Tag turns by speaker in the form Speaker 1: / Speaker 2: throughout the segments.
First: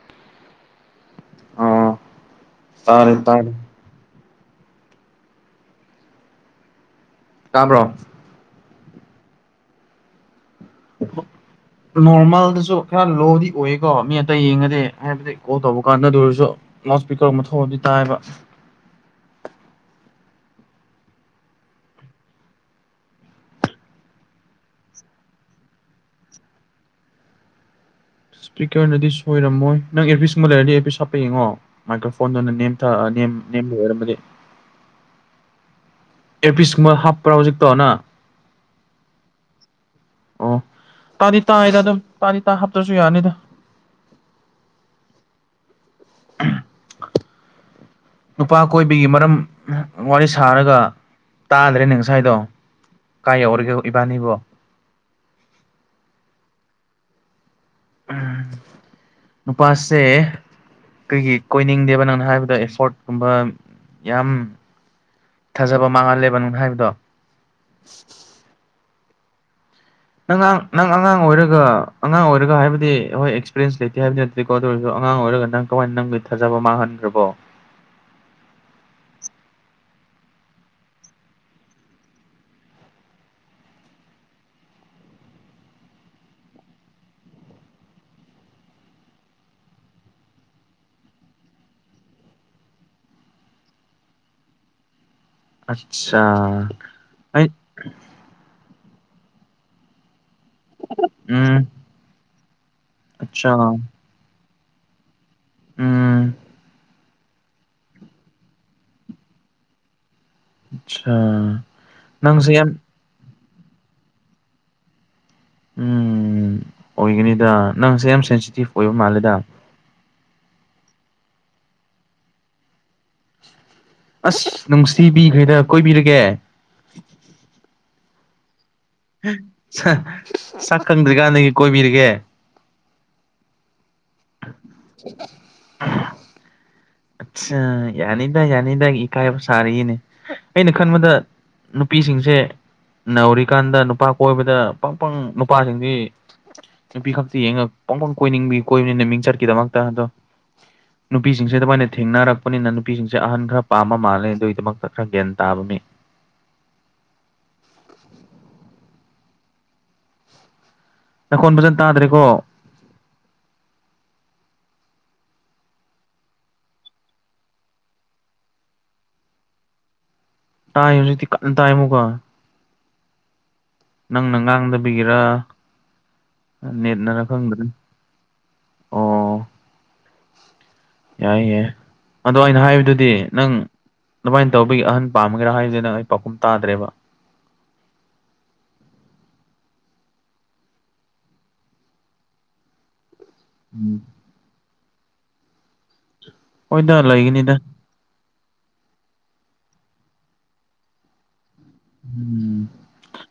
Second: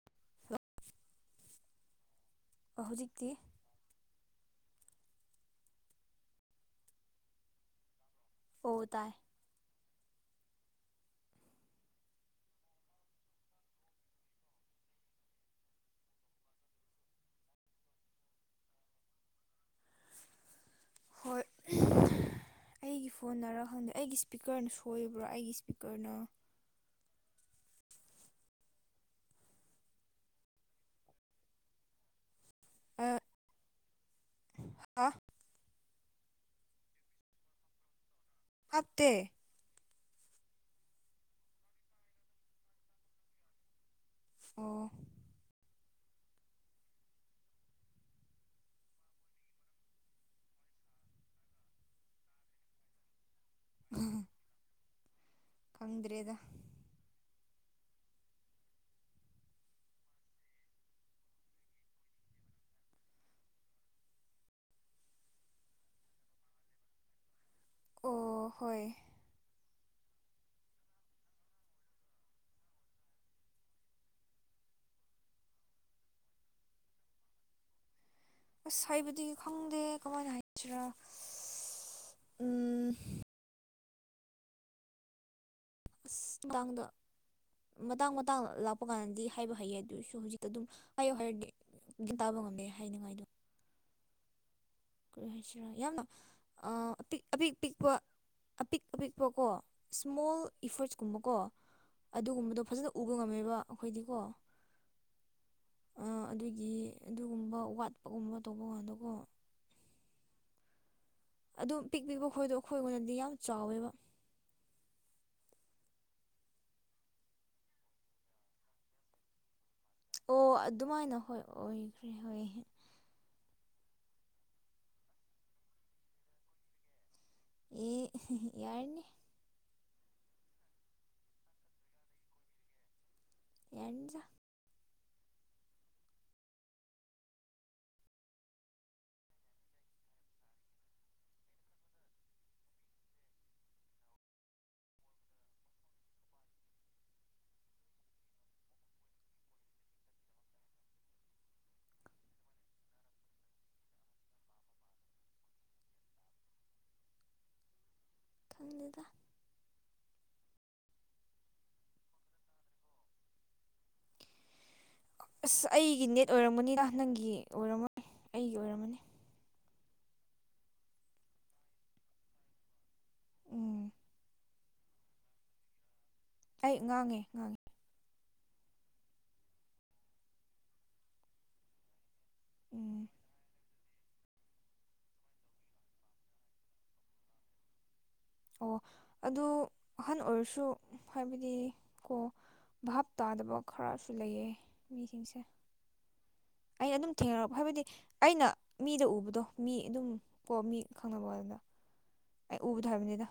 Speaker 1: [unintelligible]
Speaker 2: ꯑꯣ ꯇꯥꯔꯦ
Speaker 1: ꯍꯧꯖꯤꯛꯇꯤ
Speaker 2: ꯇꯥꯔꯦ ꯇꯥꯕ꯭ꯔꯣ
Speaker 1: ꯑꯣ ꯇꯥꯢ
Speaker 2: [unintelligible] ꯅꯣꯔꯃꯦꯜꯗꯁꯨ ꯈꯔ ꯂꯣꯗꯤ ꯑꯣꯢꯌꯦꯀꯣ ꯃꯤ ꯑꯇꯩ ꯌꯦꯡꯉꯗꯤ ꯍꯥꯢꯕꯗꯤ ꯀꯣꯜ ꯇꯧꯕ ꯀꯥꯟꯗ ꯑꯗꯨ ꯑꯣꯢꯔꯖꯨ ꯂꯥꯎꯠ ꯏꯁꯄꯤꯀꯔꯒꯨꯝꯕ ꯊꯣꯛꯑꯗꯤ ꯇꯥꯢꯌꯦꯕ
Speaker 1: ꯍꯣꯢ ꯑꯩꯒꯤ ꯐꯣꯟꯅꯔ ꯈꯪꯗꯦ ꯑꯩꯒꯤ ꯏꯁꯄꯤꯀꯔꯅ ꯁꯣꯏꯕ꯭ꯔ ꯑꯩꯒꯤ ꯏꯁꯄꯤꯀꯔꯅ
Speaker 2: ꯏꯁꯄꯤꯀꯔꯅꯗꯤ ꯁꯣꯏꯔꯝꯃꯣꯢ ꯅꯪ ꯑꯦꯌꯔꯄꯤꯁ ꯀꯨꯝꯕ ꯂꯩꯔꯗꯤ ꯑꯦꯌꯔꯄꯤꯁ ꯍꯥꯞꯄ ꯌꯦꯡꯉꯣ ꯃꯥꯏꯀ꯭ꯔꯣꯐꯣꯟꯗꯨꯅ ꯅꯦꯝꯊ ꯑ ꯅꯦꯝ ꯅꯦꯝꯕꯩ ꯑꯣꯏꯔꯝꯃꯗꯤ
Speaker 1: ꯍꯥ
Speaker 2: ꯑꯦꯌꯔꯄꯤꯁꯀꯨꯝꯕ ꯍꯥꯞꯄ꯭ꯔꯥ ꯍꯧꯖꯤꯛꯇꯣ ꯅ
Speaker 1: ꯍꯥꯞꯇꯦ
Speaker 2: ꯑꯣ ꯇꯥꯗꯤ ꯇꯥꯏꯗ ꯑꯗꯨꯝ ꯇꯥꯗꯤ ꯇꯥ ꯍꯥꯞꯇ꯭ꯔꯖꯨ ꯌꯥꯅꯤꯗꯥ
Speaker 1: ꯑꯣ
Speaker 2: ꯅꯨꯄꯥ ꯀꯣꯏꯕꯤꯒꯤ ꯃꯔꯝ ꯋꯥꯔꯤ ꯁꯥꯔꯒ ꯇꯥꯗ꯭ꯔꯦꯅꯦ ꯉꯁꯥꯏꯗꯣ ꯀꯥꯏ ꯌꯧꯔꯒꯦ ꯏꯕꯥꯅꯤꯕꯣ
Speaker 1: ꯈꯪꯗ꯭ꯔꯦꯗ
Speaker 2: ꯑꯝ ꯅꯨꯄꯥꯁꯦ ꯀ꯭ꯔꯤꯒꯤ ꯀꯣꯏꯅꯤꯡꯗꯦꯕ ꯅꯪꯅ ꯍꯥꯏꯕꯗꯣ ꯑꯦꯐꯣꯔꯠꯀꯨꯝꯕ ꯌꯥꯝ ꯊꯥꯖꯕ ꯃꯥꯡꯍꯜꯂꯦꯕ ꯅꯪꯅ ꯍꯥꯏꯕꯗꯣ
Speaker 1: ꯑꯣ ꯍꯣꯏ
Speaker 2: ꯅꯪ ꯉꯥꯡ ꯅꯪ ꯑꯉꯥꯡ ꯑꯣꯏꯔꯒ ꯑꯉꯥꯡ ꯑꯣꯏꯔꯒ ꯍꯥꯏꯕꯗꯤ ꯍꯣꯏ ꯑꯦꯛꯁꯄꯤꯔꯦꯟꯁ ꯂꯩꯇꯦ ꯍꯥꯏꯕꯗꯤ ꯅꯠ ꯇꯦꯀꯣ ꯑꯗꯨ ꯑꯣꯏꯔꯖꯨ ꯑꯉꯥꯡ ꯑꯣꯏꯔꯒ ꯅꯪ ꯀꯃꯥꯏꯅ ꯅꯪꯒꯤ ꯊꯥꯖꯕ ꯃꯥꯡꯍꯟꯈ꯭ꯔꯕꯣ
Speaker 1: ꯑꯁ ꯍꯥꯏꯕꯗꯤ ꯈꯪꯗꯦ ꯀꯃꯥꯏꯅ ꯍꯥꯏꯁꯤꯔꯥ ꯁ ꯎꯝ ꯎꯝ ꯑꯁ ꯀꯥꯡꯗ ꯃꯇꯥꯡ ꯃꯇꯥꯡ ꯂꯥꯛꯄ ꯀꯥꯟꯗꯗꯤ ꯍꯥꯏꯕ ꯍꯩꯌꯦ ꯑꯗꯨꯏ ꯑꯣꯏꯁꯨ ꯍꯧꯖꯤꯛꯇ ꯑꯗꯨꯝ ꯍꯥꯢꯌꯨ ꯍꯥꯏꯔꯗꯤ ꯒꯤꯠ ꯇꯥꯕ ꯉꯝꯗꯦ ꯍꯥꯏꯅꯤꯉꯥꯏꯗꯣ ꯀ꯭ꯔꯤ ꯍꯥꯏꯁꯤꯔꯥ ꯌꯥꯝꯅ
Speaker 2: ꯑꯆꯥ
Speaker 1: ꯑ ꯑꯄꯤꯛ
Speaker 2: ꯑꯩ
Speaker 1: ꯑꯄꯤꯛ ꯄꯤꯛ ꯄ꯭ꯔꯣ ꯑꯄꯤꯛ ꯑꯄꯤꯛꯄꯀꯣ ꯏꯁꯃꯣꯜ ꯏꯐꯣꯔꯠꯁꯀꯨꯝꯕꯀꯣ
Speaker 2: ꯎꯝ
Speaker 1: ꯑꯗꯨꯒꯨꯝꯕꯗꯣ ꯐꯖꯅ ꯎꯕ
Speaker 2: ꯑꯆꯥ
Speaker 1: ꯉꯝꯃꯦꯕ ꯑꯈꯣꯏꯗꯤꯀꯣ ꯑꯥ
Speaker 2: ꯎꯝ
Speaker 1: ꯑꯗꯨꯒꯤ ꯑꯗꯨꯒꯨꯝꯕ ꯋꯥꯠꯄꯒꯨꯝꯕ ꯇꯧꯕ ꯀꯥꯟꯗꯀꯣ
Speaker 2: ꯑꯠꯆꯥ
Speaker 1: ꯑꯗꯨꯝ ꯄꯤꯛ ꯄꯤꯛꯄ ꯈꯣꯏꯗꯣ ꯑꯈꯣꯏ ꯉꯣꯟꯗꯗꯤ ꯌꯥꯝ ꯆꯥꯎꯋꯦꯕ
Speaker 2: ꯎꯝ ꯑꯣꯏꯒꯅꯤꯗꯥ ꯅꯪꯁꯦ ꯌꯥꯝ ꯁꯦꯟꯁꯤꯇꯤꯞ ꯑꯣꯏꯕ ꯃꯥꯜꯂꯦꯗꯥ
Speaker 1: ꯑꯣ ꯑꯗꯨꯃꯥꯏꯅ ꯍꯣꯏ ꯑꯣꯏꯈ꯭ꯔꯦ ꯍꯣꯏ
Speaker 2: ꯑꯁ ꯅꯨꯡꯁꯤꯕꯤꯈ꯭ꯔꯦꯗ ꯀꯣꯏꯕꯤꯔꯒꯦ
Speaker 1: ꯑꯦ ꯍꯦ ꯍꯦ ꯌꯥꯢꯅꯦ
Speaker 2: ꯍꯦ ꯁꯛ ꯁꯛ ꯈꯪꯗ꯭ꯔꯤꯀꯥꯟꯗꯒꯤ ꯀꯣꯏꯕꯤꯔꯒꯦ
Speaker 1: ꯌꯥꯔꯅꯤꯗꯥ
Speaker 2: [inaudible] ꯑꯠꯁꯥ ꯌꯥꯅꯤꯗꯥ ꯌꯥꯅꯤꯗꯥ ꯏꯀꯥꯏꯕ ꯁꯥꯔꯤꯅꯦ ꯑꯩꯅ ꯈꯟꯕꯗ ꯅꯨꯄꯤꯁꯤꯡꯁꯦ ꯅꯧꯔꯤꯀꯥꯟꯗ ꯅꯨꯄꯥ ꯀꯣꯏꯕꯗ ꯄꯪ ꯄꯪ ꯅꯨꯄꯥꯁꯤꯡꯁꯤ ꯅꯨꯄꯤ ꯈꯛꯇ ꯌꯦꯡꯉ ꯄꯪꯄꯪ ꯀꯣꯏꯅꯤꯡꯕꯤ ꯀꯣꯏꯕꯅꯤꯡ ꯃꯤꯡꯆꯠꯀꯤꯗꯃꯛꯇ ꯑꯗꯣ ꯅꯨꯄꯤꯁꯤꯡꯁꯦ ꯑꯗꯨꯃꯥꯏꯅ ꯊꯦꯡꯅꯔꯛꯄꯅꯤꯅ ꯅꯨꯄꯤꯁꯤꯡꯁꯦ ꯑꯍꯟ ꯈꯔ ꯄꯥꯝꯕ ꯃꯥꯜꯂꯦ ꯑꯗꯨꯏꯗꯃꯛꯇ ꯈꯔ ꯒ꯭ꯌꯥꯟ ꯇꯥꯕ ꯃꯤ
Speaker 1: ꯈꯪꯗꯦꯗꯥ
Speaker 2: ꯅꯈꯣꯟ ꯐꯖ ꯇꯥꯗ꯭ꯔꯦꯀꯣ
Speaker 1: ꯑꯁ ꯑꯩꯒꯤ ꯅꯦꯠ ꯑꯣꯏꯔꯝꯃꯅꯤꯗꯥ ꯅꯪꯒꯤ ꯑꯣꯏꯔꯝꯃꯣꯏ ꯑꯩꯒꯤ ꯑꯣꯏꯔꯝꯃꯅꯤ
Speaker 2: ꯇꯥꯏ ꯍꯧꯖꯤꯛꯇꯤ ꯀꯟꯅ ꯇꯥꯏ ꯃꯨꯛꯀꯥ
Speaker 1: ꯎꯝ
Speaker 2: ꯅꯪꯅ ꯉꯥꯡꯗꯕꯒꯤꯔ
Speaker 1: ꯑꯩ
Speaker 2: ꯅꯦꯠꯅꯔ
Speaker 1: ꯉꯥꯡꯉꯦ ꯉꯥꯡꯉꯦ
Speaker 2: ꯈꯪꯗ꯭ꯔꯦ ꯑꯣ ꯌꯥꯏꯌꯦ ꯑꯗꯣ ꯑꯩꯅ
Speaker 1: ꯎꯝ
Speaker 2: ꯍꯥꯏꯕꯗꯨꯗꯤ ꯅꯪ ꯑꯗꯨꯃꯥꯏꯅ ꯇꯧꯕꯒꯤ ꯑꯍꯟ ꯄꯥꯝꯃꯒꯦꯔꯥ ꯍꯥꯏꯕꯅꯤꯅ ꯑꯩ ꯄꯥꯎꯈꯨꯝ ꯇꯥꯗ꯭ꯔꯦꯕ
Speaker 1: ꯑꯣ ꯑꯗꯨ ꯑꯍꯟ ꯑꯣꯏꯔꯁꯨ ꯍꯥꯏꯕꯗꯤ ꯀꯣ ꯚꯥꯍꯥꯞ ꯇꯥꯗꯕ
Speaker 2: ꯎꯝ
Speaker 1: ꯈꯔꯁꯨ ꯂꯩꯌꯦ ꯃꯤꯁꯤꯡꯁꯦ ꯑꯩ
Speaker 2: ꯍꯣꯏꯗ
Speaker 1: ꯑꯗꯨꯝ ꯊꯦꯡꯅꯔꯞ
Speaker 2: ꯂꯩꯒꯅꯤꯗ
Speaker 1: ꯍꯥꯏꯕꯗꯤ ꯑꯩꯅ ꯃꯤꯗ ꯎꯕꯗꯣ ꯃꯤ ꯑꯗꯨꯝ ꯀꯣ ꯃꯤ ꯈꯪꯅꯕꯋꯟꯅꯦꯗ ꯑꯩ
Speaker 2: ꯎꯝ
Speaker 1: ꯎꯕꯗꯣ ꯍꯥꯏꯕꯅꯦꯗꯥ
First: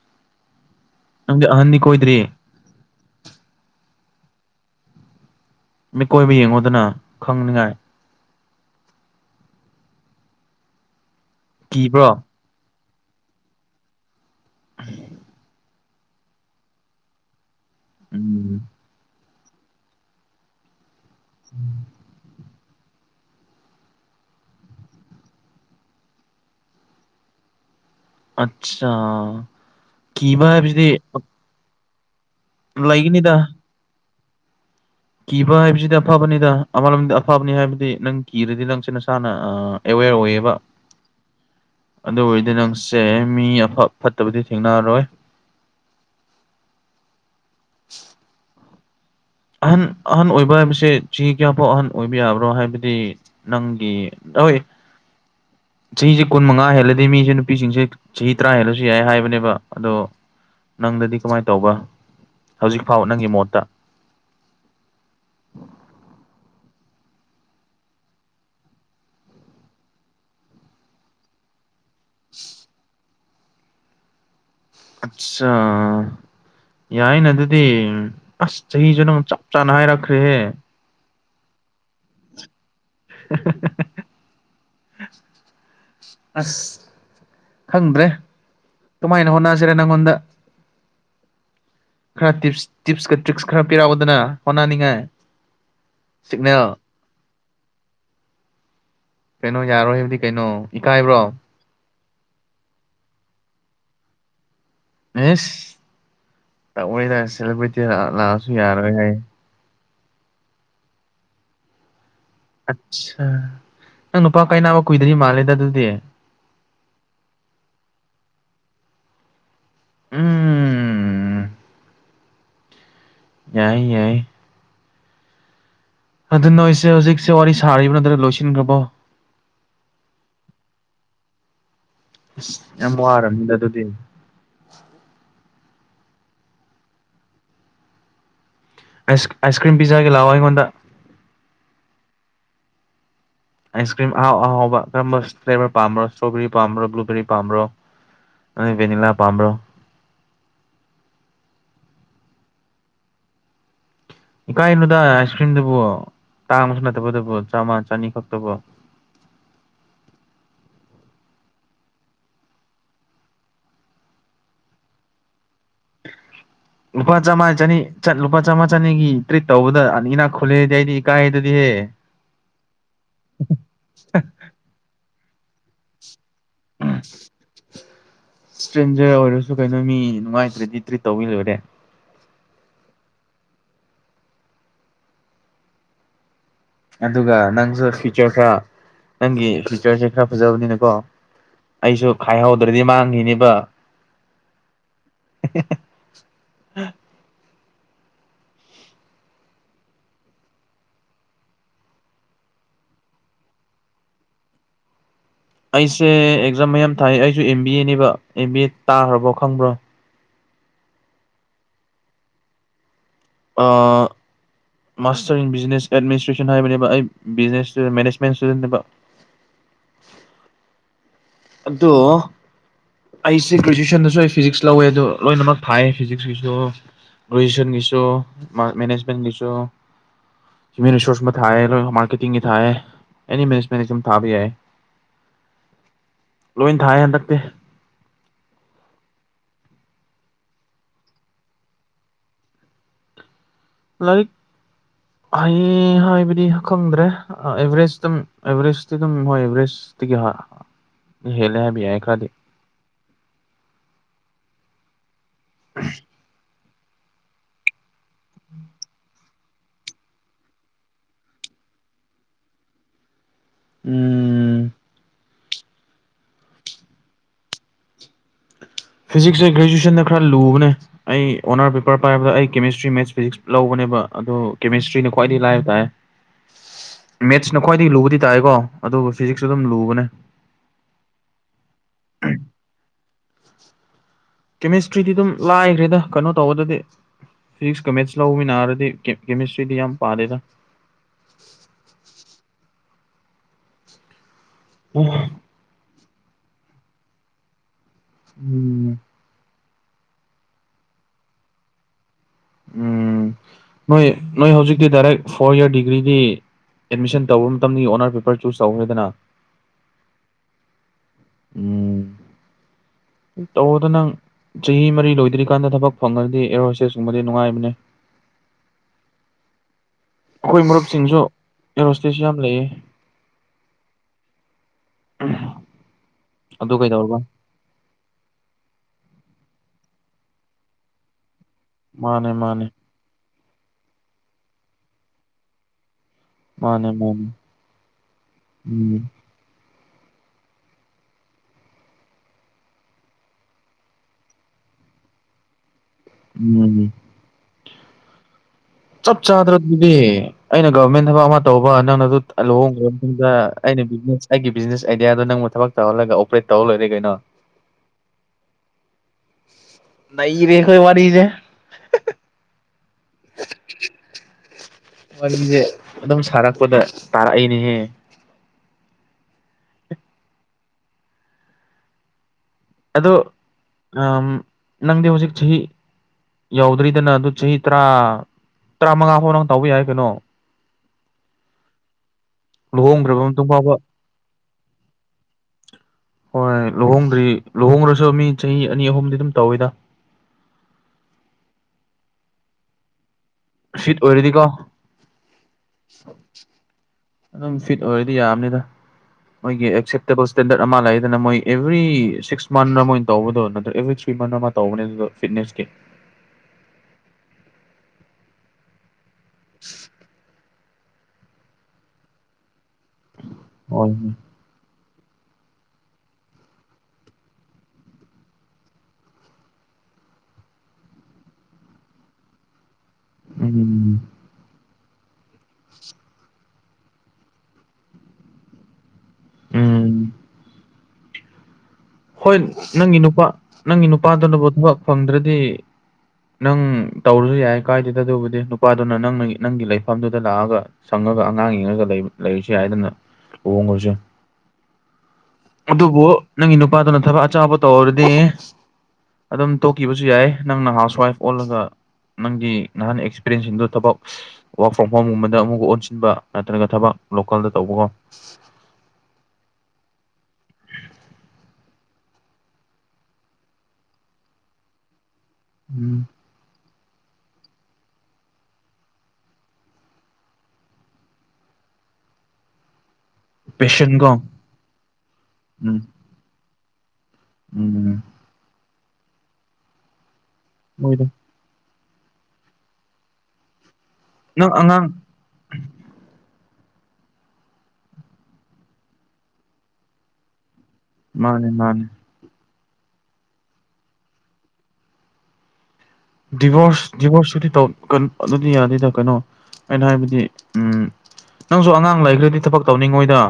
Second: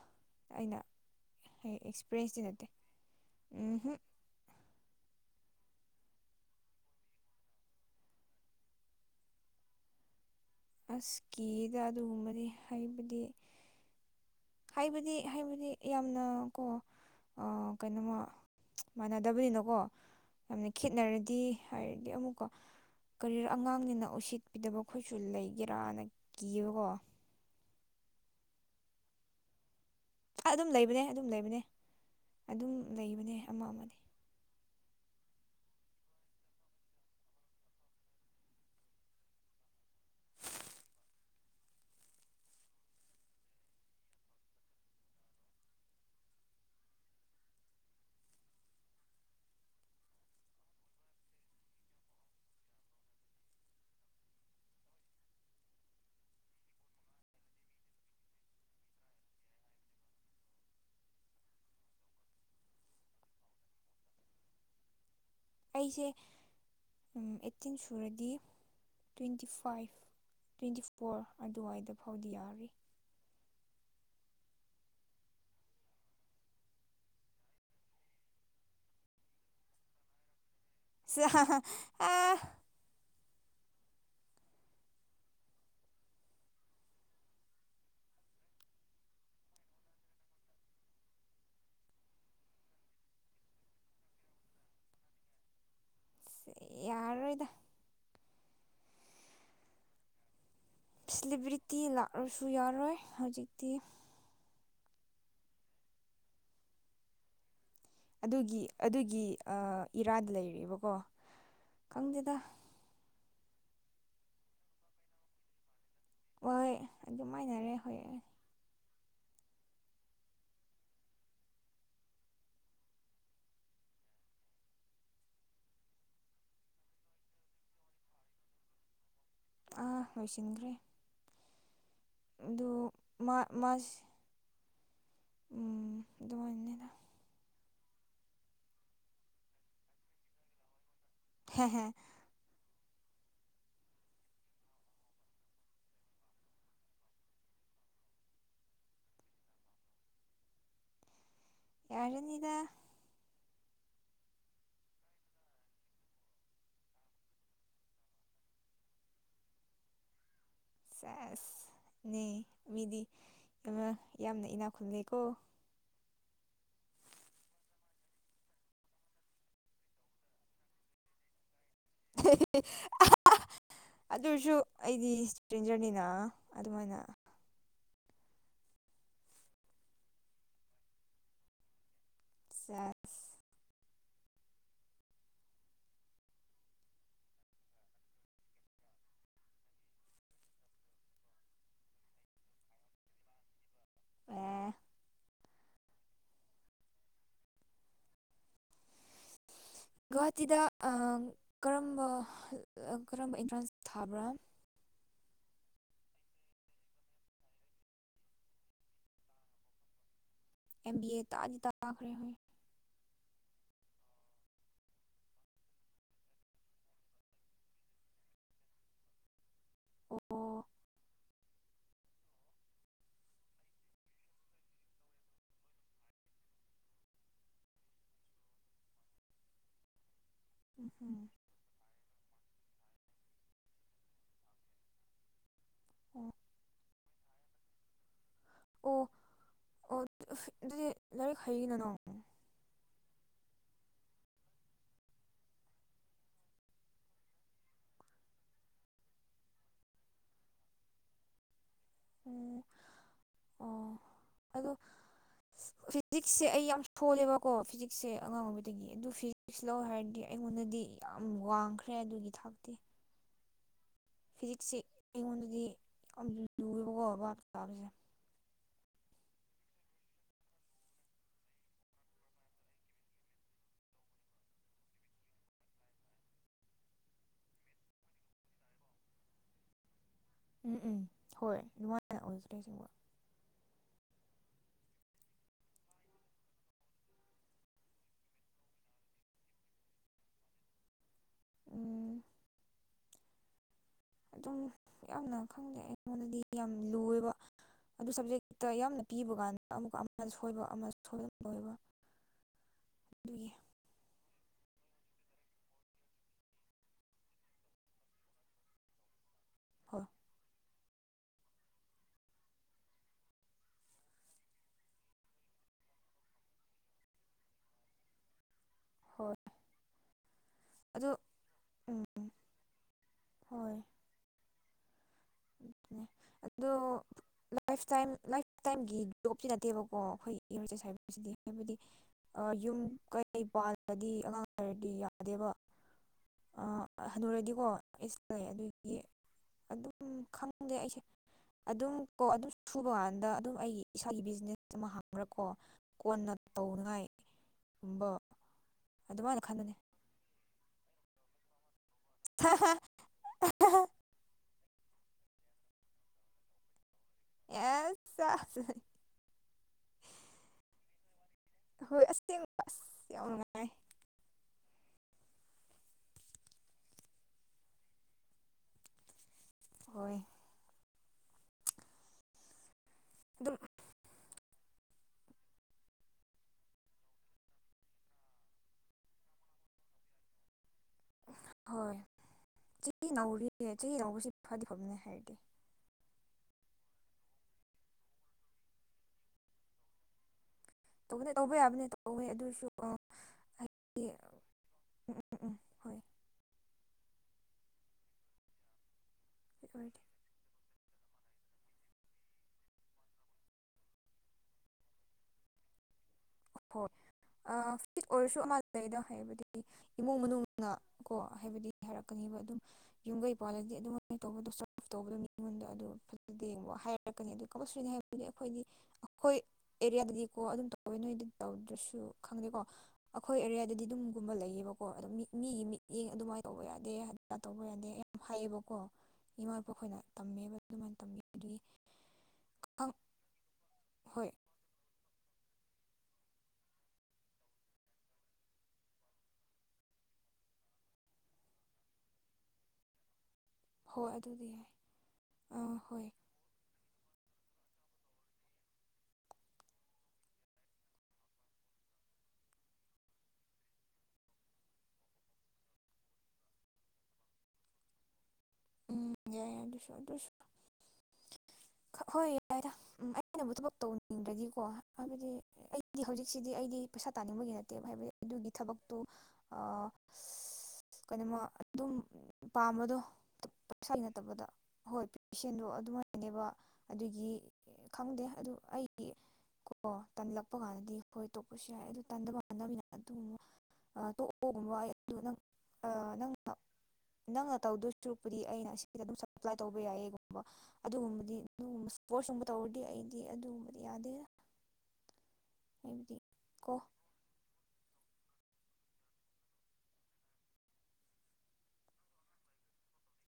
Speaker 1: ꯑꯩꯅ
Speaker 2: ꯅꯪꯗꯤ
Speaker 1: ꯍꯦ
Speaker 2: ꯑꯍꯟꯗꯤ ꯀꯣꯏꯗ꯭ꯔꯤ
Speaker 1: ꯑꯦꯛꯁꯄ꯭ꯔꯦꯟꯁꯇꯤ ꯅꯠꯇꯦ ꯎꯍꯨꯝ
Speaker 2: ꯃꯤꯀꯣꯏꯕ ꯌꯦꯡꯉꯣꯗꯅꯥ ꯈꯪꯅꯤꯉꯥꯏ
Speaker 1: ꯑꯁ ꯀꯤꯌꯦꯗꯥ
Speaker 2: ꯀꯤꯕ꯭ꯔꯣ
Speaker 1: ꯑꯗꯨꯒꯨꯝꯕꯗꯤ ꯍꯥꯏꯕꯗꯤ ꯍꯥꯏꯕꯗꯤ ꯍꯥꯏꯕꯗꯤ ꯌꯥꯝꯅ ꯀꯣ ꯑꯥ ꯀꯩꯅꯣꯃꯥ
Speaker 2: ꯎꯝ
Speaker 1: ꯃꯥꯟꯅꯗꯕꯅꯤꯅꯀꯣ ꯌꯥꯝꯅ ꯈꯦꯠꯅꯔꯗꯤ ꯍꯥꯏꯔꯗꯤ ꯑꯃꯨꯛꯀ ꯀꯔꯤꯔ ꯑꯉꯥꯡꯅꯤꯅ ꯎꯁꯤꯠꯄꯤꯗꯕ ꯈꯣꯏꯁꯨ ꯂꯩꯒꯦꯔꯥꯅ ꯀꯤꯕꯀꯣ
Speaker 2: ꯑꯠꯆꯥ ꯀꯤꯕ
Speaker 1: ꯑꯥ ꯑꯗꯨꯝ
Speaker 2: ꯍꯥꯏꯕꯁꯤꯗꯤ
Speaker 1: ꯂꯩꯕꯅꯦ ꯑꯗꯨꯝ ꯂꯩꯕꯅꯦ ꯑꯗꯨꯝ
Speaker 2: ꯂꯩꯒꯅꯤꯗ
Speaker 1: ꯂꯩꯕꯅꯦ ꯑꯃ ꯑꯃꯗꯤ
Speaker 2: ꯀꯤꯕ ꯍꯥꯏꯕꯁꯤꯗ ꯑꯐꯕꯅꯦꯗꯥ ꯑꯃꯔꯣꯝꯗ ꯑꯐꯕꯅꯦ ꯍꯥꯏꯕꯗꯤ ꯅꯪ ꯀꯤꯔꯗꯤ ꯅꯪꯁꯦ ꯅꯁꯥꯅ ꯑꯥ ꯑꯦꯋꯦꯔ ꯑꯣꯏꯌꯦꯕ ꯑꯗꯨ ꯑꯣꯏꯔꯗꯤ ꯅꯪꯁꯦ ꯃꯤ ꯑꯐꯞ ꯐꯠꯇꯕꯗꯤ ꯊꯦꯡꯅꯔꯣꯏ ꯑꯍꯟ ꯑꯍꯟ ꯑꯣꯏꯕ ꯍꯥꯏꯕꯁꯦ ꯆꯍꯤ ꯀ꯭ꯌꯥꯐꯥꯎ ꯑꯍꯟ ꯑꯣꯏꯕ ꯌꯥꯕ꯭ꯔꯣ ꯍꯥꯏꯕꯗꯤ ꯅꯪꯒꯤ ꯑꯍꯣꯏ ꯆꯍꯤꯁꯦ ꯀꯨꯟ ꯃꯉꯥ ꯍꯦꯜꯂꯗꯤ ꯃꯤꯁꯦ ꯅꯨꯄꯤꯁꯤꯡꯁꯦ ꯆꯍꯤ ꯇꯔꯥ ꯍꯦꯜꯂꯁꯨ ꯌꯥꯏ ꯍꯥꯏꯕꯅꯦꯕꯥ ꯑꯗꯣ ꯅꯪꯗꯗꯤ ꯀꯃꯥꯏ ꯇꯧꯕꯥ ꯍꯧꯖꯤꯛ ꯐꯥꯎ ꯅꯪꯒꯤ ꯃꯣꯠꯇꯥ
Speaker 1: ꯑꯩꯁꯦ ꯎꯝ ꯑꯩꯠꯇꯤꯟ ꯁꯨꯔꯗꯤ ꯇꯣꯏꯟꯇꯤ ꯐꯥꯏꯚ ꯇꯣꯏꯟꯇꯤ ꯐꯣꯔ ꯑꯗꯨꯋꯥꯏꯗ ꯐꯥꯎꯗꯤ ꯌꯥꯔꯤ
Speaker 2: ꯑꯠꯆꯥ ꯌꯥꯏꯅ ꯑꯗꯨꯗꯤ ꯑꯁ ꯆꯍꯤꯁꯨ ꯅꯪ ꯆꯞ ꯆꯥꯅ ꯍꯥꯏꯔꯛꯈ꯭ꯔꯦꯍꯦ
Speaker 1: [unintelligible]
Speaker 2: [unintelligible] ꯑꯁ ꯈꯪꯗ꯭ꯔꯦ ꯀꯃꯥꯏꯅ ꯍꯣꯠꯅꯁꯦꯔ ꯅꯪꯉꯣꯟꯗ ꯈꯔ ꯇꯤꯞꯁ ꯇꯤꯞꯁꯀ ꯇ꯭ꯔꯤꯛꯁ ꯈꯔ ꯄꯤꯔꯛꯑꯣꯗꯅꯥ ꯍꯣꯠꯅꯅꯤꯉꯥꯏ
Speaker 1: ꯁꯦ ꯌꯥꯔꯔꯣꯏꯗꯥ
Speaker 2: ꯀꯩꯅꯣ ꯌꯥꯔꯔꯣꯏ ꯍꯥꯏꯕꯗꯤ ꯀꯩꯅꯣ? ꯏꯀꯥꯏꯕ꯭ꯔꯣ
Speaker 1: ꯁ꯭ꯂꯤꯕ꯭ꯔꯤꯇꯤ ꯂꯥꯛꯔꯁꯨ ꯌꯥꯔꯣꯏ ꯍꯧꯖꯤꯛꯇꯤ
Speaker 2: ꯑꯦꯁ ꯇꯧꯌꯦꯗꯥ ꯁꯦꯂꯦꯕ꯭ꯔꯤꯇꯤ ꯂꯥꯛ ꯂꯥꯛꯑꯁꯨ ꯌꯥꯔꯣꯏ ꯍꯥꯏꯌꯦ
Speaker 1: ꯑꯥ ꯏꯔꯠꯗ ꯂꯩꯔꯤꯌꯦꯕꯀꯣ ꯈꯪꯗꯦꯗꯥ
Speaker 2: ꯑꯠꯆꯁꯥ ꯅꯪ ꯅꯨꯄꯥ ꯀꯥꯏꯅꯕ ꯀꯨꯏꯗ꯭ꯔꯤ ꯃꯥꯜꯂꯦꯗ ꯑꯗꯨꯗꯤ?
Speaker 1: ꯋꯣꯍꯣꯏ ꯑꯗꯨꯃꯥꯏꯅꯔꯦ ꯍꯣꯏꯑꯦ
Speaker 2: ꯎꯝ ꯌꯥꯏ ꯌꯥꯏ ꯑꯗꯨ ꯅꯣꯏꯁꯨ ꯍꯧꯖꯤꯛꯁꯨ ꯋꯥꯔꯤ ꯁꯥꯔꯤꯕ ꯅꯠꯇ꯭ꯔꯒ ꯂꯣꯏꯁꯤꯟꯒ꯭ꯔꯕꯣ?
Speaker 1: ꯑꯥ ꯂꯣꯏꯁꯤꯟꯈ꯭ꯔꯦ
Speaker 2: ꯑꯁ
Speaker 1: ꯑꯗꯨ
Speaker 2: ꯌꯥꯝ
Speaker 1: ꯃꯥ
Speaker 2: ꯋꯥꯔꯕꯅꯤꯗ ꯑꯗꯨꯗꯤ
Speaker 1: ꯃꯥꯁ ꯎꯝ ꯑꯗꯨꯃꯥꯏꯅꯅꯦꯗ
Speaker 2: ꯑꯥꯏꯁ ꯑꯥꯏꯁ ꯀ꯭ꯔꯤꯝ ꯄꯤꯖꯒꯦ ꯂꯥꯑꯣ ꯑꯩꯉꯣꯟꯗ
Speaker 1: ꯍꯦ ꯍꯦ
Speaker 2: ꯑꯥꯏꯁ ꯀ꯭ꯔꯤꯝ ꯑꯍꯥꯎ ꯑꯍꯥꯎꯕ ꯀꯔꯝꯕ ꯐ꯭ꯂꯦꯚꯔ ꯄꯥꯝꯕ꯭ꯔꯣ ꯁꯇ꯭ꯔꯣꯕꯦꯔꯤ ꯄꯥꯝꯕ꯭ꯔꯣ ꯕ꯭ꯂꯨꯕꯦꯔꯤ ꯄꯥꯝꯕ꯭ꯔꯣ? ꯅꯪꯗꯤ ꯚꯦꯅꯤꯂꯥ ꯄꯥꯝꯕ꯭ꯔꯣ?
Speaker 1: ꯌꯥꯔꯅꯤꯗꯥ
Speaker 2: ꯏꯀꯥꯏꯅꯨꯗ ꯑꯥꯏꯁ ꯀ꯭ꯔꯤꯝꯗꯕꯣ ꯇꯥꯡꯕꯁꯨ ꯅꯠꯇꯕꯗꯨꯕꯨ ꯆꯥꯝꯃ ꯆꯅꯤ ꯈꯛꯇꯕꯨ
Speaker 1: ꯁꯦꯁ ꯅꯤ ꯃꯤꯗꯤ [unintelligible] ꯌꯥꯝꯅ ꯏꯅꯛ ꯈꯨꯜꯂꯦꯀꯣ
Speaker 2: ꯂꯨꯄꯥ ꯆꯥꯝꯃꯥ ꯆꯅꯤ ꯆꯠ ꯂꯨꯄꯥ ꯆꯥꯝꯃ ꯆꯅꯤꯒꯤ ꯇ꯭ꯔꯤꯠ ꯇꯧꯕꯗ ꯏꯅꯥꯛ ꯈꯨꯜꯂꯦꯗꯤ ꯑꯩꯗꯤ ꯏꯀꯥꯏꯗꯨꯗꯤꯍꯦ
Speaker 1: ꯍꯦ ꯍꯦ ꯑ ꯑꯗꯨꯏꯖꯨ ꯑꯩꯗꯤ ꯁꯇ꯭ꯔꯦꯟꯖꯔꯅꯤꯅꯥ ꯑꯗꯨꯃꯥꯏꯅ
Speaker 2: ꯁꯇ꯭ꯔꯦꯟꯖꯔ ꯑꯣꯏꯔꯖꯨ ꯀꯩꯅꯣ ꯃꯤ ꯅꯨꯡꯉꯥꯏꯇ꯭ꯔꯗꯤ ꯇ꯭ꯔꯤꯠ ꯇꯧꯕꯤ ꯂꯣꯏꯔꯦ
Speaker 1: ꯁꯦꯁ
Speaker 2: ꯑꯗꯨꯒ ꯅꯪꯖꯨ ꯐ꯭ꯌꯨꯆꯔ ꯈꯔꯥ ꯅꯪꯒꯤ ꯐ꯭ꯌꯨꯆꯔꯁꯦ ꯈꯔ ꯐꯖꯕꯅꯤꯅꯀꯣ ꯑꯩꯁꯨ ꯈꯥꯏꯍꯧꯗ꯭ꯔꯗꯤ ꯃꯥꯡꯈꯤꯅꯤꯕ
Speaker 1: ꯑꯦ
Speaker 2: [unintelligible]
Speaker 1: ꯒꯧꯍꯥꯇꯤꯗ ꯑꯥ ꯀꯔꯝꯕ ꯀꯔꯝꯕ ꯑꯦꯟꯇ꯭ꯔꯥꯟꯁ ꯊꯥꯕ꯭ꯔꯥ
Speaker 2: ꯑꯩꯁꯦ ꯑꯦꯛꯖꯥꯝ ꯃꯌꯥꯝ ꯊꯥꯏ ꯑꯩꯁꯨ ꯑꯦꯝ ꯕꯤ ꯑꯦꯅꯦꯕ ꯑꯦꯝ ꯕꯤ ꯑꯦ ꯇꯥꯈ꯭ꯔꯕꯣ ꯈꯪꯕ꯭ꯔꯣ
Speaker 1: ꯑꯦꯝ ꯕꯤ ꯑꯦ ꯇꯥꯗꯤ ꯇꯥꯈ꯭ꯔꯦ ꯍꯣꯏ
Speaker 2: ꯑꯥ ꯃꯥꯁꯇꯔ ꯏꯟ ꯕꯤꯖꯤꯅꯦꯁ ꯑꯦꯗꯃꯤꯅꯤꯁꯇ꯭ꯔꯦꯁꯟ ꯍꯥꯏꯕꯅꯦꯕ ꯑꯩ ꯕꯤꯖꯤꯅꯦꯁ ꯃꯦꯅꯦꯖꯃꯦꯟ ꯁ꯭ꯇꯨꯗꯦꯟꯅꯦꯕ
Speaker 1: ꯑꯣ
Speaker 2: ꯑꯗꯣ ꯑꯩꯁꯦ ꯒ꯭ꯔꯦꯖꯨꯋꯦꯁꯟꯗꯁꯨ ꯑꯩ ꯐꯤꯖꯤꯛꯁ ꯂꯧꯋꯦ ꯑꯗꯣ ꯂꯣꯏꯅꯃꯛ ꯊꯥꯏꯑꯦ ꯐꯤꯖꯤꯛꯁꯀꯤꯁꯨ ꯒ꯭ꯔꯦꯖꯨꯋꯦꯁꯟꯒꯤꯁꯨ ꯃꯥ ꯃꯦꯅꯦꯖꯃꯦꯟꯒꯤꯁꯨ ꯍ꯭ꯌꯨꯃꯦꯟ
Speaker 1: ꯎꯝ
Speaker 2: ꯔꯤꯁꯣꯔꯁ ꯑꯃ ꯊꯥꯏꯌꯦ ꯃꯥꯔꯀꯦꯇꯤꯡꯒꯤ ꯊꯥꯏꯌꯦ ꯑꯦꯅꯤ ꯃꯤꯅꯦꯁꯃꯦꯟ ꯁꯨꯝ ꯊꯥꯕ ꯌꯥꯏ
Speaker 1: ꯑꯣ
Speaker 2: ꯂꯣꯏ ꯊꯥꯏꯑꯦ ꯍꯟꯗꯛꯇꯤ
Speaker 1: ꯑꯣ ꯑꯣ ꯑꯗꯨꯗꯤ ꯂꯥꯏꯔꯤꯛ ꯍꯩꯅ ꯅꯣ
Speaker 2: ꯂꯥꯏꯔꯤꯛ ꯍꯩ ꯍꯥꯏꯕꯗꯤ ꯈꯪꯗ꯭ꯔꯦ ꯑꯦꯚꯔꯦꯁ ꯑꯗꯨꯝ ꯑꯦꯚꯔꯦꯁꯇꯤ ꯑꯗꯨꯝ ꯍꯣꯏ ꯑꯦꯚꯔꯦꯁ ꯁꯇꯒꯤ ꯍꯥ ꯍꯦꯂꯦ ꯍꯥꯏꯕ ꯌꯥꯏ ꯈ꯭ꯔꯥꯗꯤ
Speaker 1: ꯎꯝ ꯑꯣ ꯑꯗꯣ ꯐꯤꯖꯤꯛꯁꯁꯦ ꯑꯩ ꯌꯥꯝ ꯁꯣꯜꯂꯦꯕꯀꯣ ꯐꯤꯖꯤꯛꯁꯁꯦ ꯑꯉꯥꯡ ꯑꯣꯏꯕꯗꯒꯤ ꯑꯗꯨ ꯐꯤꯖꯤꯛꯁ ꯂꯧ ꯍꯥꯏꯔꯗꯤ ꯑꯩꯉꯣꯟꯗꯗꯤ ꯌꯥꯝ ꯋꯥꯡꯈ꯭ꯔꯦ ꯑꯗꯨꯒꯤ ꯊꯥꯛꯇꯣ
Speaker 2: ꯎꯝ
Speaker 1: ꯐꯤꯖꯤꯛꯁꯤ ꯑꯩꯉꯣꯟꯗꯗꯤ ꯌꯥꯝ ꯂꯨꯑꯦꯕꯀꯣ ꯕꯥꯕ ꯇꯥꯕꯁꯦ
Speaker 2: ꯐꯤꯖꯤꯛꯁꯦ ꯒ꯭ꯔꯦꯖꯨꯋꯦꯁꯟꯗ ꯈꯔ ꯂꯨꯕꯅꯦ ꯑꯩ ꯑꯣꯅꯔ ꯄꯦꯄꯔ ꯄꯥꯏꯕꯗ ꯑꯩ ꯀꯦꯃꯤꯁꯇ꯭ꯔꯤ ꯃꯦꯠꯁ ꯐꯤꯖꯤꯛꯁ ꯂꯧꯕꯅꯦꯕ ꯑꯗꯣ ꯀꯦꯃꯤꯁꯇ꯭ꯔꯤꯅ ꯈ꯭ꯋꯥꯏꯗꯒꯤ ꯂꯥꯏꯕ ꯇꯥꯏ ꯃꯦꯠꯁꯅ ꯈ꯭ꯋꯥꯏꯗꯒꯤ ꯇꯔꯥꯏ ꯂꯨꯕꯗꯤ ꯇꯥꯏꯀꯣ ꯑꯗꯨꯕꯨ ꯐꯤꯖꯤꯛꯁꯁꯨ ꯑꯗꯨꯝ ꯂꯨꯕꯅꯦ
Speaker 1: ꯎꯝ ꯎꯝ ꯍꯣꯏ ꯗꯨꯡꯃꯥꯏꯅ ꯑꯣꯏꯕꯅꯦ ꯑꯁꯦꯡꯕ
Speaker 2: ꯀꯦꯃꯤꯁꯇ꯭ꯔꯤꯗꯤ ꯑꯗꯨꯝ ꯂꯥꯏꯈ꯭ꯔꯦꯗ ꯀꯩꯅꯣ ꯇꯧꯕꯗꯗꯤ ꯐꯤꯖꯤꯛꯁꯀꯥ ꯃꯦꯠꯁ ꯂꯧꯕꯅꯤꯅ ꯀꯦꯃꯤꯁꯇ꯭ꯔꯤꯗꯤ ꯌꯥꯝ ꯄꯥꯗꯦꯗ
Speaker 1: ꯎꯝ ꯑꯗꯨꯝ
Speaker 2: ꯎꯝ
Speaker 1: ꯌꯥꯝꯅ ꯈꯪꯗꯦ ꯑꯩꯉꯣꯟꯗꯗꯤ ꯌꯥꯝ ꯂꯨꯋꯦꯕ ꯑꯗꯨ ꯁꯕꯖꯦꯛꯇ ꯌꯥꯝꯅ ꯄꯤꯕ ꯀꯥꯟꯗ ꯑꯃꯨꯛ ꯑꯃ ꯁꯣꯏꯕ ꯑꯃ ꯁꯣꯏꯕ ꯂꯣꯏꯕ
Speaker 2: ꯎꯝ ꯅꯣꯏ ꯅꯣꯏ ꯍꯧꯖꯤꯛꯇꯤ ꯗꯥꯏꯔꯦꯛ ꯐꯣꯔ ꯏꯌꯥꯔ ꯗꯤꯒ꯭ꯔꯤꯗꯤ ꯑꯦꯠꯃꯤꯁꯟ ꯇꯧꯕ ꯃꯇꯝ ꯑꯣꯅꯔ ꯄꯦꯄꯔ ꯆꯨꯁ ꯇꯧꯈ꯭ꯔꯦꯗꯅ
Speaker 1: ꯍꯣꯏ
Speaker 2: ꯎꯝ ꯇꯧꯕꯗꯣ ꯅꯪ ꯆꯍꯤ ꯃꯔꯤ ꯂꯣꯏꯗ꯭ꯔꯤꯀꯥꯟꯗ ꯊꯕꯛ ꯐꯪꯉꯗꯤ ꯑꯦꯌꯔ ꯍꯣꯁꯇꯦꯁ ꯀꯨꯝꯕꯗꯤ ꯅꯨꯡꯉꯥꯏꯕꯅꯦ
Speaker 1: ꯍꯣꯏ
Speaker 2: ꯑꯩꯈꯣꯏ
Speaker 1: ꯑꯗꯣ
Speaker 2: ꯃꯔꯨꯞꯁꯤꯡꯁꯨ ꯑꯦꯌꯔ
Speaker 1: ꯎꯝ
Speaker 2: ꯍꯣꯁꯇꯦꯁ ꯌꯥꯝ ꯂꯩꯌꯦ
Speaker 1: ꯍꯣꯏ
Speaker 2: [unintelligible]
Speaker 1: [inaudible] ꯑꯗꯣ
Speaker 2: ꯑꯗꯨ ꯀꯩꯗꯧꯔꯕ
Speaker 1: [inaudible] ꯂꯥꯏꯐꯇꯥꯏꯝ ꯂꯥꯏꯐꯇꯥꯏꯝꯒꯤ ꯖꯣꯞꯇꯤ ꯅꯠꯇꯦꯕꯀꯣ [inaudible] ꯁꯤꯗꯤ ꯍꯥꯏꯕꯗꯤ
Speaker 2: ꯃꯥꯅꯦ
Speaker 1: ꯑꯥ
Speaker 2: ꯃꯥꯅꯦ
Speaker 1: ꯌꯨꯝ ꯀꯩ ꯄꯥꯜꯂꯗꯤ ꯑꯉꯥꯡ ꯂꯩꯔꯗꯤ ꯌꯥꯗꯦꯕ
Speaker 2: ꯃꯥꯅꯦ
Speaker 1: ꯑꯥ
Speaker 2: ꯃꯥꯅꯦ
Speaker 1: ꯍꯅꯨꯔꯗꯤꯀꯣ ꯑꯦꯁ ꯂꯩ ꯑꯗꯨꯒꯤ
Speaker 2: ꯎꯝ
Speaker 1: ꯑꯗꯨꯝ ꯈꯪꯗꯦ ꯑꯩꯁꯦ ꯑꯗꯨꯝ ꯀꯣ ꯑꯗꯨꯝ ꯁꯨꯕ ꯀꯥꯟꯗ ꯑꯗꯨꯝ ꯑꯩꯒꯤ ꯏꯁꯥꯒꯤ ꯕꯤꯖꯤꯅꯦꯁ ꯑꯃ ꯍꯥꯡꯕ꯭ꯔꯥꯀꯣ ꯀꯣꯟꯅ
Speaker 2: ꯎꯝ
Speaker 1: ꯇꯧꯅꯤꯉꯥꯏꯒꯨꯝꯕ
Speaker 2: ꯆꯞ ꯆꯥꯗ꯭ꯔꯥ ꯑꯗꯨꯗꯤ ꯑꯩꯅ ꯒꯣꯕꯔꯃꯦꯟ ꯊꯕꯛ ꯑꯃ ꯇꯧꯕ ꯅꯪꯅ ꯑꯗꯨ [unintelligible] ꯇꯨꯡꯗ ꯑꯩꯅ ꯕꯤꯖꯤꯅꯦꯁ ꯑꯩꯒꯤ ꯕꯤꯖꯤꯅꯦꯁ ꯑꯥꯏꯗꯤꯌꯥꯗꯣ ꯅꯪꯕꯨ ꯊꯕꯛ ꯇꯧꯍꯜꯂꯒ ꯑꯣꯄꯔꯠ ꯇꯧꯍꯜꯂ ꯂꯣꯏꯔꯦ ꯀꯩꯅꯣ
Speaker 1: ꯌꯦꯁ
Speaker 2: ꯅꯩꯔꯦ ꯑꯈꯣꯏ ꯋꯥꯔꯤꯖꯦ
Speaker 1: ꯍꯣꯏ ꯑꯁꯦꯡꯕ ꯑꯁ ꯌꯥꯝ ꯅꯨꯡꯉꯥꯏ
Speaker 2: [inaudible] ꯋꯥꯔꯤꯖꯦ ꯑꯗꯨꯝ ꯁꯥꯔꯛꯄꯗ ꯇꯥꯔꯛꯏꯅꯦꯍꯦ
Speaker 1: ꯍꯣꯏ
Speaker 2: ꯑꯗꯣ
Speaker 1: ꯑꯗꯨꯝ
Speaker 2: ꯑꯝ ꯅꯪꯗꯤ ꯍꯧꯖꯤꯛ ꯆꯍꯤ ꯌꯧꯗ꯭ꯔꯤꯗꯅꯥ ꯑꯗꯨ ꯆꯍꯤ ꯇꯔꯥ ꯇꯔꯥꯃꯉꯥ ꯐꯥꯎ ꯅꯪ ꯇꯧꯕ ꯌꯥꯏ ꯀꯩꯅꯣ
Speaker 1: ꯍꯣꯏ ꯆꯍꯤ
Speaker 2: ꯂꯨꯍꯣꯡꯗ꯭ꯔꯕ ꯃꯇꯨꯡ
Speaker 1: ꯅꯧꯔꯤꯌꯦ
Speaker 2: ꯐꯥꯎꯕ
Speaker 1: ꯆꯍꯤ ꯍꯧꯕꯁꯦ ꯐꯗꯤ ꯐꯕꯅꯦ ꯍꯥꯏꯔꯗꯤ
Speaker 2: ꯍꯣꯏ ꯂꯨꯍꯣꯡꯗ꯭ꯔꯤ ꯂꯨꯍꯣꯡꯉꯨꯔꯖꯨ ꯃꯤ ꯆꯍꯤ ꯑꯅꯤ ꯑꯍꯨꯝꯗꯤ ꯑꯗꯨꯝ ꯇꯧꯋꯤꯗ
Speaker 1: ꯇꯧꯕꯅꯦ ꯇꯧꯕ ꯌꯥꯕꯅꯦ ꯇꯧꯋꯦ ꯑꯗꯨꯏꯁꯨ ꯑ
Speaker 2: ꯐꯤꯠ ꯑꯣꯏꯔꯗꯤꯀꯣ
Speaker 1: ꯎꯝ ꯍꯣꯏ
Speaker 2: ꯑꯗꯨꯝ ꯐꯤꯠ ꯑꯣꯏꯔꯗꯤ ꯌꯥꯝꯕꯅꯤꯗ ꯃꯣꯏꯒꯤ
Speaker 1: ꯑꯣꯏꯔꯗꯤ
Speaker 2: ꯑꯦꯛꯁꯦꯞꯇꯦꯕꯜꯁ ꯏꯁꯇꯦꯟꯗꯔꯠ ꯑꯃ ꯂꯩꯗꯅꯥ ꯃꯣꯏ ꯑꯦꯚ꯭ꯔꯤ ꯁꯤꯛꯁ ꯃꯟꯔ ꯃꯣꯏꯟ ꯇꯧꯕꯗꯣ ꯅꯠꯇ꯭ꯔ ꯑꯦꯚ꯭ꯔꯤ ꯊ꯭ꯔꯤ ꯃꯟꯔ ꯃꯥ ꯇꯧꯕꯅꯦ ꯑꯗꯨꯗꯣ ꯐꯤꯠꯅꯦꯁꯀꯤ
Speaker 1: [unintelligible] ꯐꯤꯠ ꯑꯣꯏꯔꯁꯨ ꯑꯃ ꯂꯩꯗ ꯍꯥꯏꯕꯗꯤ ꯏꯃꯨꯡ ꯃꯅꯨꯡ ꯅ ꯀꯣ ꯍꯥꯏꯕꯗꯤ ꯍꯥꯏꯔꯛꯀꯅꯦꯕ ꯑꯗꯨꯝ ꯌꯨꯝꯒꯩ ꯄꯥꯥꯜꯂꯗꯤ
Speaker 2: ꯍꯣꯏ
Speaker 1: ꯑꯗꯨꯃꯥꯏꯅ ꯇꯧꯕꯗꯣ ꯆꯠ [unintelligible] ꯇꯧꯕꯗꯣ ꯃꯤꯉꯣꯟꯗ ꯑꯗꯨ ꯐꯖ ꯗꯦ ꯒꯨꯝꯕ ꯍꯥꯏꯔꯛꯀꯅꯤ ꯑꯗꯨ ꯀꯝꯃꯜꯁꯔꯤꯅꯤ ꯍꯥꯏꯕꯗꯤ ꯑꯩꯈꯣꯏꯗꯤ ꯑꯩꯈꯣꯏ ꯑꯦꯔꯤꯌꯥꯗꯗꯤꯀꯣ ꯑꯗꯨꯝ [unintelligible] ꯅꯣꯏꯗꯤ ꯇꯧꯗ꯭ꯔꯁꯨ ꯈꯪꯗꯦꯀꯣ ꯑꯈꯣꯏ ꯑꯦꯔꯤꯌꯥꯗꯗꯤ
Speaker 2: ꯎꯝ
Speaker 1: ꯑꯗꯨꯝ ꯒꯨꯝꯕ ꯂꯩꯌꯦꯕꯀꯣ ꯑꯗꯨ ꯃꯤ ꯃꯤꯒꯤ ꯃꯤꯠꯌꯦꯡ ꯑꯗꯨꯃꯥꯏꯅ ꯇꯧꯕ ꯌꯥꯗꯦ ꯇꯧꯕ ꯌꯥꯗꯦ ꯌꯥꯝ ꯍꯥꯏꯌꯦꯕꯀꯣ ꯏꯃꯥ ꯏꯄꯥ
Speaker 2: ꯎꯝ
Speaker 1: ꯈꯣꯏꯅ ꯇꯝꯃꯦꯕ ꯑꯗꯨꯃꯥꯏꯅ ꯇꯝꯃꯦ ꯑꯗꯨꯒꯤ
Speaker 2: ꯍꯣꯏ ꯅꯪꯒꯤ ꯅꯨꯄꯥ ꯅꯪꯒꯤ
Speaker 1: ꯍꯣꯏ
Speaker 2: ꯅꯨꯄꯥꯗꯨꯅꯕꯨ ꯊꯕꯛ ꯐꯪꯗ꯭ꯔꯗꯤ ꯅꯪ ꯇꯧꯔꯖꯨ ꯌꯥꯏ ꯀꯥꯏꯗꯦꯗ ꯑꯗꯨꯕꯨꯗꯤ ꯅꯨꯄꯥꯗꯨꯅ ꯅꯪꯅ ꯅꯪꯒꯤ ꯂꯩꯐꯝꯗꯨꯗ ꯂꯥꯛꯑꯒ ꯁꯪꯉꯒ ꯑꯉꯥꯡ ꯌꯦꯡꯉꯒ ꯂꯩꯕ ꯂꯩꯔꯁꯨ ꯌꯥꯏꯗꯅꯥ ꯂꯨꯍꯣꯡꯉꯖꯦ
Speaker 1: ꯍꯣꯏ ꯑꯗꯨꯗꯤ ꯌꯥꯏ ꯑꯥ
Speaker 2: ꯑꯗꯨꯕꯨ
Speaker 1: ꯍꯣꯏ
Speaker 2: ꯅꯪꯒꯤ ꯅꯨ ꯄꯥꯗꯨꯅ ꯊꯕꯛ ꯑꯆꯥꯎꯕ ꯇꯧꯔꯗꯤ ꯑꯗꯨꯝ ꯇꯣꯛꯀꯤꯕꯖꯨ ꯌꯥꯏ ꯅꯪꯅ ꯍꯥꯎꯁ ꯋꯥꯏꯐ ꯑꯣꯜꯂꯒ ꯅꯪꯒꯤ ꯅꯍꯥꯟ ꯑꯦꯛꯁꯄꯤꯔꯦꯟꯁꯁꯤꯡꯗꯨ ꯊꯕꯛ ꯋꯔꯛ ꯐ꯭ꯔꯣꯝ ꯍꯣꯝꯒꯨꯝꯕꯗ ꯑꯃꯨꯛꯀ ꯑꯣꯟꯁꯤꯟꯕ ꯅꯠꯇ꯭ꯔꯒ ꯊꯕꯛ ꯂꯣꯀꯦꯜꯗ ꯇꯧꯕꯒꯣ
Speaker 1: ꯎꯝ ꯌꯥꯏ ꯑꯗꯨꯁꯨ ꯑꯗꯨꯁꯨ ꯈ ꯍꯣꯏ ꯌꯥꯏꯗ ꯎꯝ ꯑꯩꯅꯕꯨ ꯊꯕꯛ ꯇꯧꯅꯤꯡꯗ꯭ꯔꯗꯤꯀꯣ ꯍꯥꯏꯕꯗꯤ ꯑꯩꯗꯤ
Speaker 2: ꯎꯝ
Speaker 1: ꯍꯧꯖꯤꯛ ꯁꯤꯗꯤ ꯑꯩꯗꯤ ꯄꯩꯁꯥ ꯇꯥꯅꯤꯡꯕꯒꯤ ꯅꯠꯇꯦꯕ ꯍꯥꯏꯕꯗꯤ ꯑꯗꯨꯒꯤ ꯊꯕꯛꯇꯣ ꯑꯥ [unintelligible] ꯀꯩꯅꯣꯝꯃ ꯑꯗꯨꯝ ꯄꯥꯝꯕꯗꯣ [unintelligible]
Speaker 2: ꯄꯦꯁꯟꯒꯣ
Speaker 1: ꯅꯠꯇꯕꯗ ꯍꯣꯏ [unintelligible]
Speaker 2: ꯎꯝ
Speaker 1: ꯑꯗꯨꯃꯥꯏꯅꯅꯦꯕ ꯑꯗꯨꯒꯤ
Speaker 2: ꯎꯝ
Speaker 1: ꯈꯪꯗꯦ ꯑꯗꯨ ꯑꯩꯒꯤ ꯀꯣ ꯇꯝꯂꯛꯄ ꯀꯥꯟꯗꯗꯤ
Speaker 2: ꯃꯣꯏꯗꯣ
Speaker 1: ꯍꯣꯏ ꯇꯣꯛꯄꯁꯨ ꯌꯥꯏ ꯑꯗꯨ ꯇꯟꯗꯕ [inaudible] ꯑꯗꯨꯝꯕ ꯑꯥ
Speaker 2: ꯅꯪ
Speaker 1: ꯇꯣꯛꯑꯣꯒꯨꯝꯕ
Speaker 2: ꯑꯉꯥꯡ
Speaker 1: [inaudible] ꯅꯪ ꯑꯥ ꯅꯪꯅ ꯅꯪꯅ ꯇꯧꯗꯣꯏ ꯁꯔꯨꯛꯄꯨꯗꯤ ꯑꯩꯅ ꯑꯁꯤꯗ ꯑꯗꯨꯝ ꯁꯄ꯭ꯂꯥꯏ ꯇꯧꯕ ꯌꯥꯏꯌꯦ ꯑꯗꯨꯒꯨꯝꯕꯗꯤ
Speaker 2: ꯃꯥꯅꯦ ꯃꯥꯅꯦ
Speaker 1: ꯑꯗꯨꯒꯨꯝꯕ [unintelligible] ꯒꯨꯝꯕ ꯇꯧꯔꯗꯤ ꯑꯩꯗꯤ ꯑꯗꯨꯒꯨꯝꯕꯗꯤ ꯌꯥꯗꯦꯍꯦ ꯀꯣ
Speaker 2: ꯗꯤꯚꯣꯔꯁ ꯗꯤꯚꯣꯔꯁꯇꯨꯗꯤ ꯇꯧ ꯒꯟ ꯑꯗꯨꯗꯤ ꯌꯥꯗꯦꯗ ꯀꯅꯣ ꯑꯩꯅ ꯍꯥꯏꯕꯗꯤ ꯎꯝ ꯅꯪꯖꯨ ꯑꯉꯥꯡ ꯂꯩꯒ꯭ꯔꯗꯤ ꯊꯕꯛ ꯇꯧꯅꯤꯡꯉꯣꯏꯗ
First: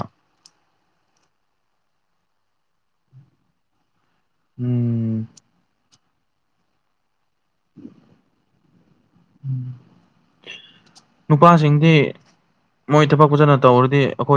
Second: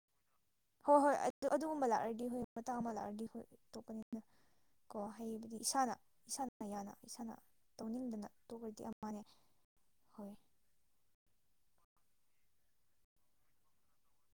Speaker 1: ꯍꯣ ꯍꯣꯏ ꯑꯗꯨ ꯑꯗꯨꯒꯨꯝꯕ ꯂꯥꯛꯔꯗꯤ ꯍꯣꯏ ꯃꯇꯥꯡ ꯑꯃ ꯂꯥꯛꯑꯔꯗꯤ ꯍꯣꯏ ꯇꯣꯛꯀꯅꯤꯗ ꯀꯣ
Speaker 2: ꯎꯝ
Speaker 1: ꯍꯩꯕꯗꯤ ꯏꯁꯥꯅ ꯏꯁꯥꯅ ꯌꯥꯅ ꯏꯁꯥꯅ ꯇꯧꯅꯤꯡꯗꯅ ꯇꯣꯛꯔꯗꯤ ꯑꯃꯅꯦ
Speaker 2: ꯎꯝ
Speaker 1: ꯍꯣꯏ
Speaker 2: ꯅꯨꯄꯥꯁꯤꯡꯗꯤ ꯃꯣꯏ ꯊꯕꯛ ꯐꯖꯅ ꯇꯧꯔꯗꯤ ꯑꯈꯣꯏ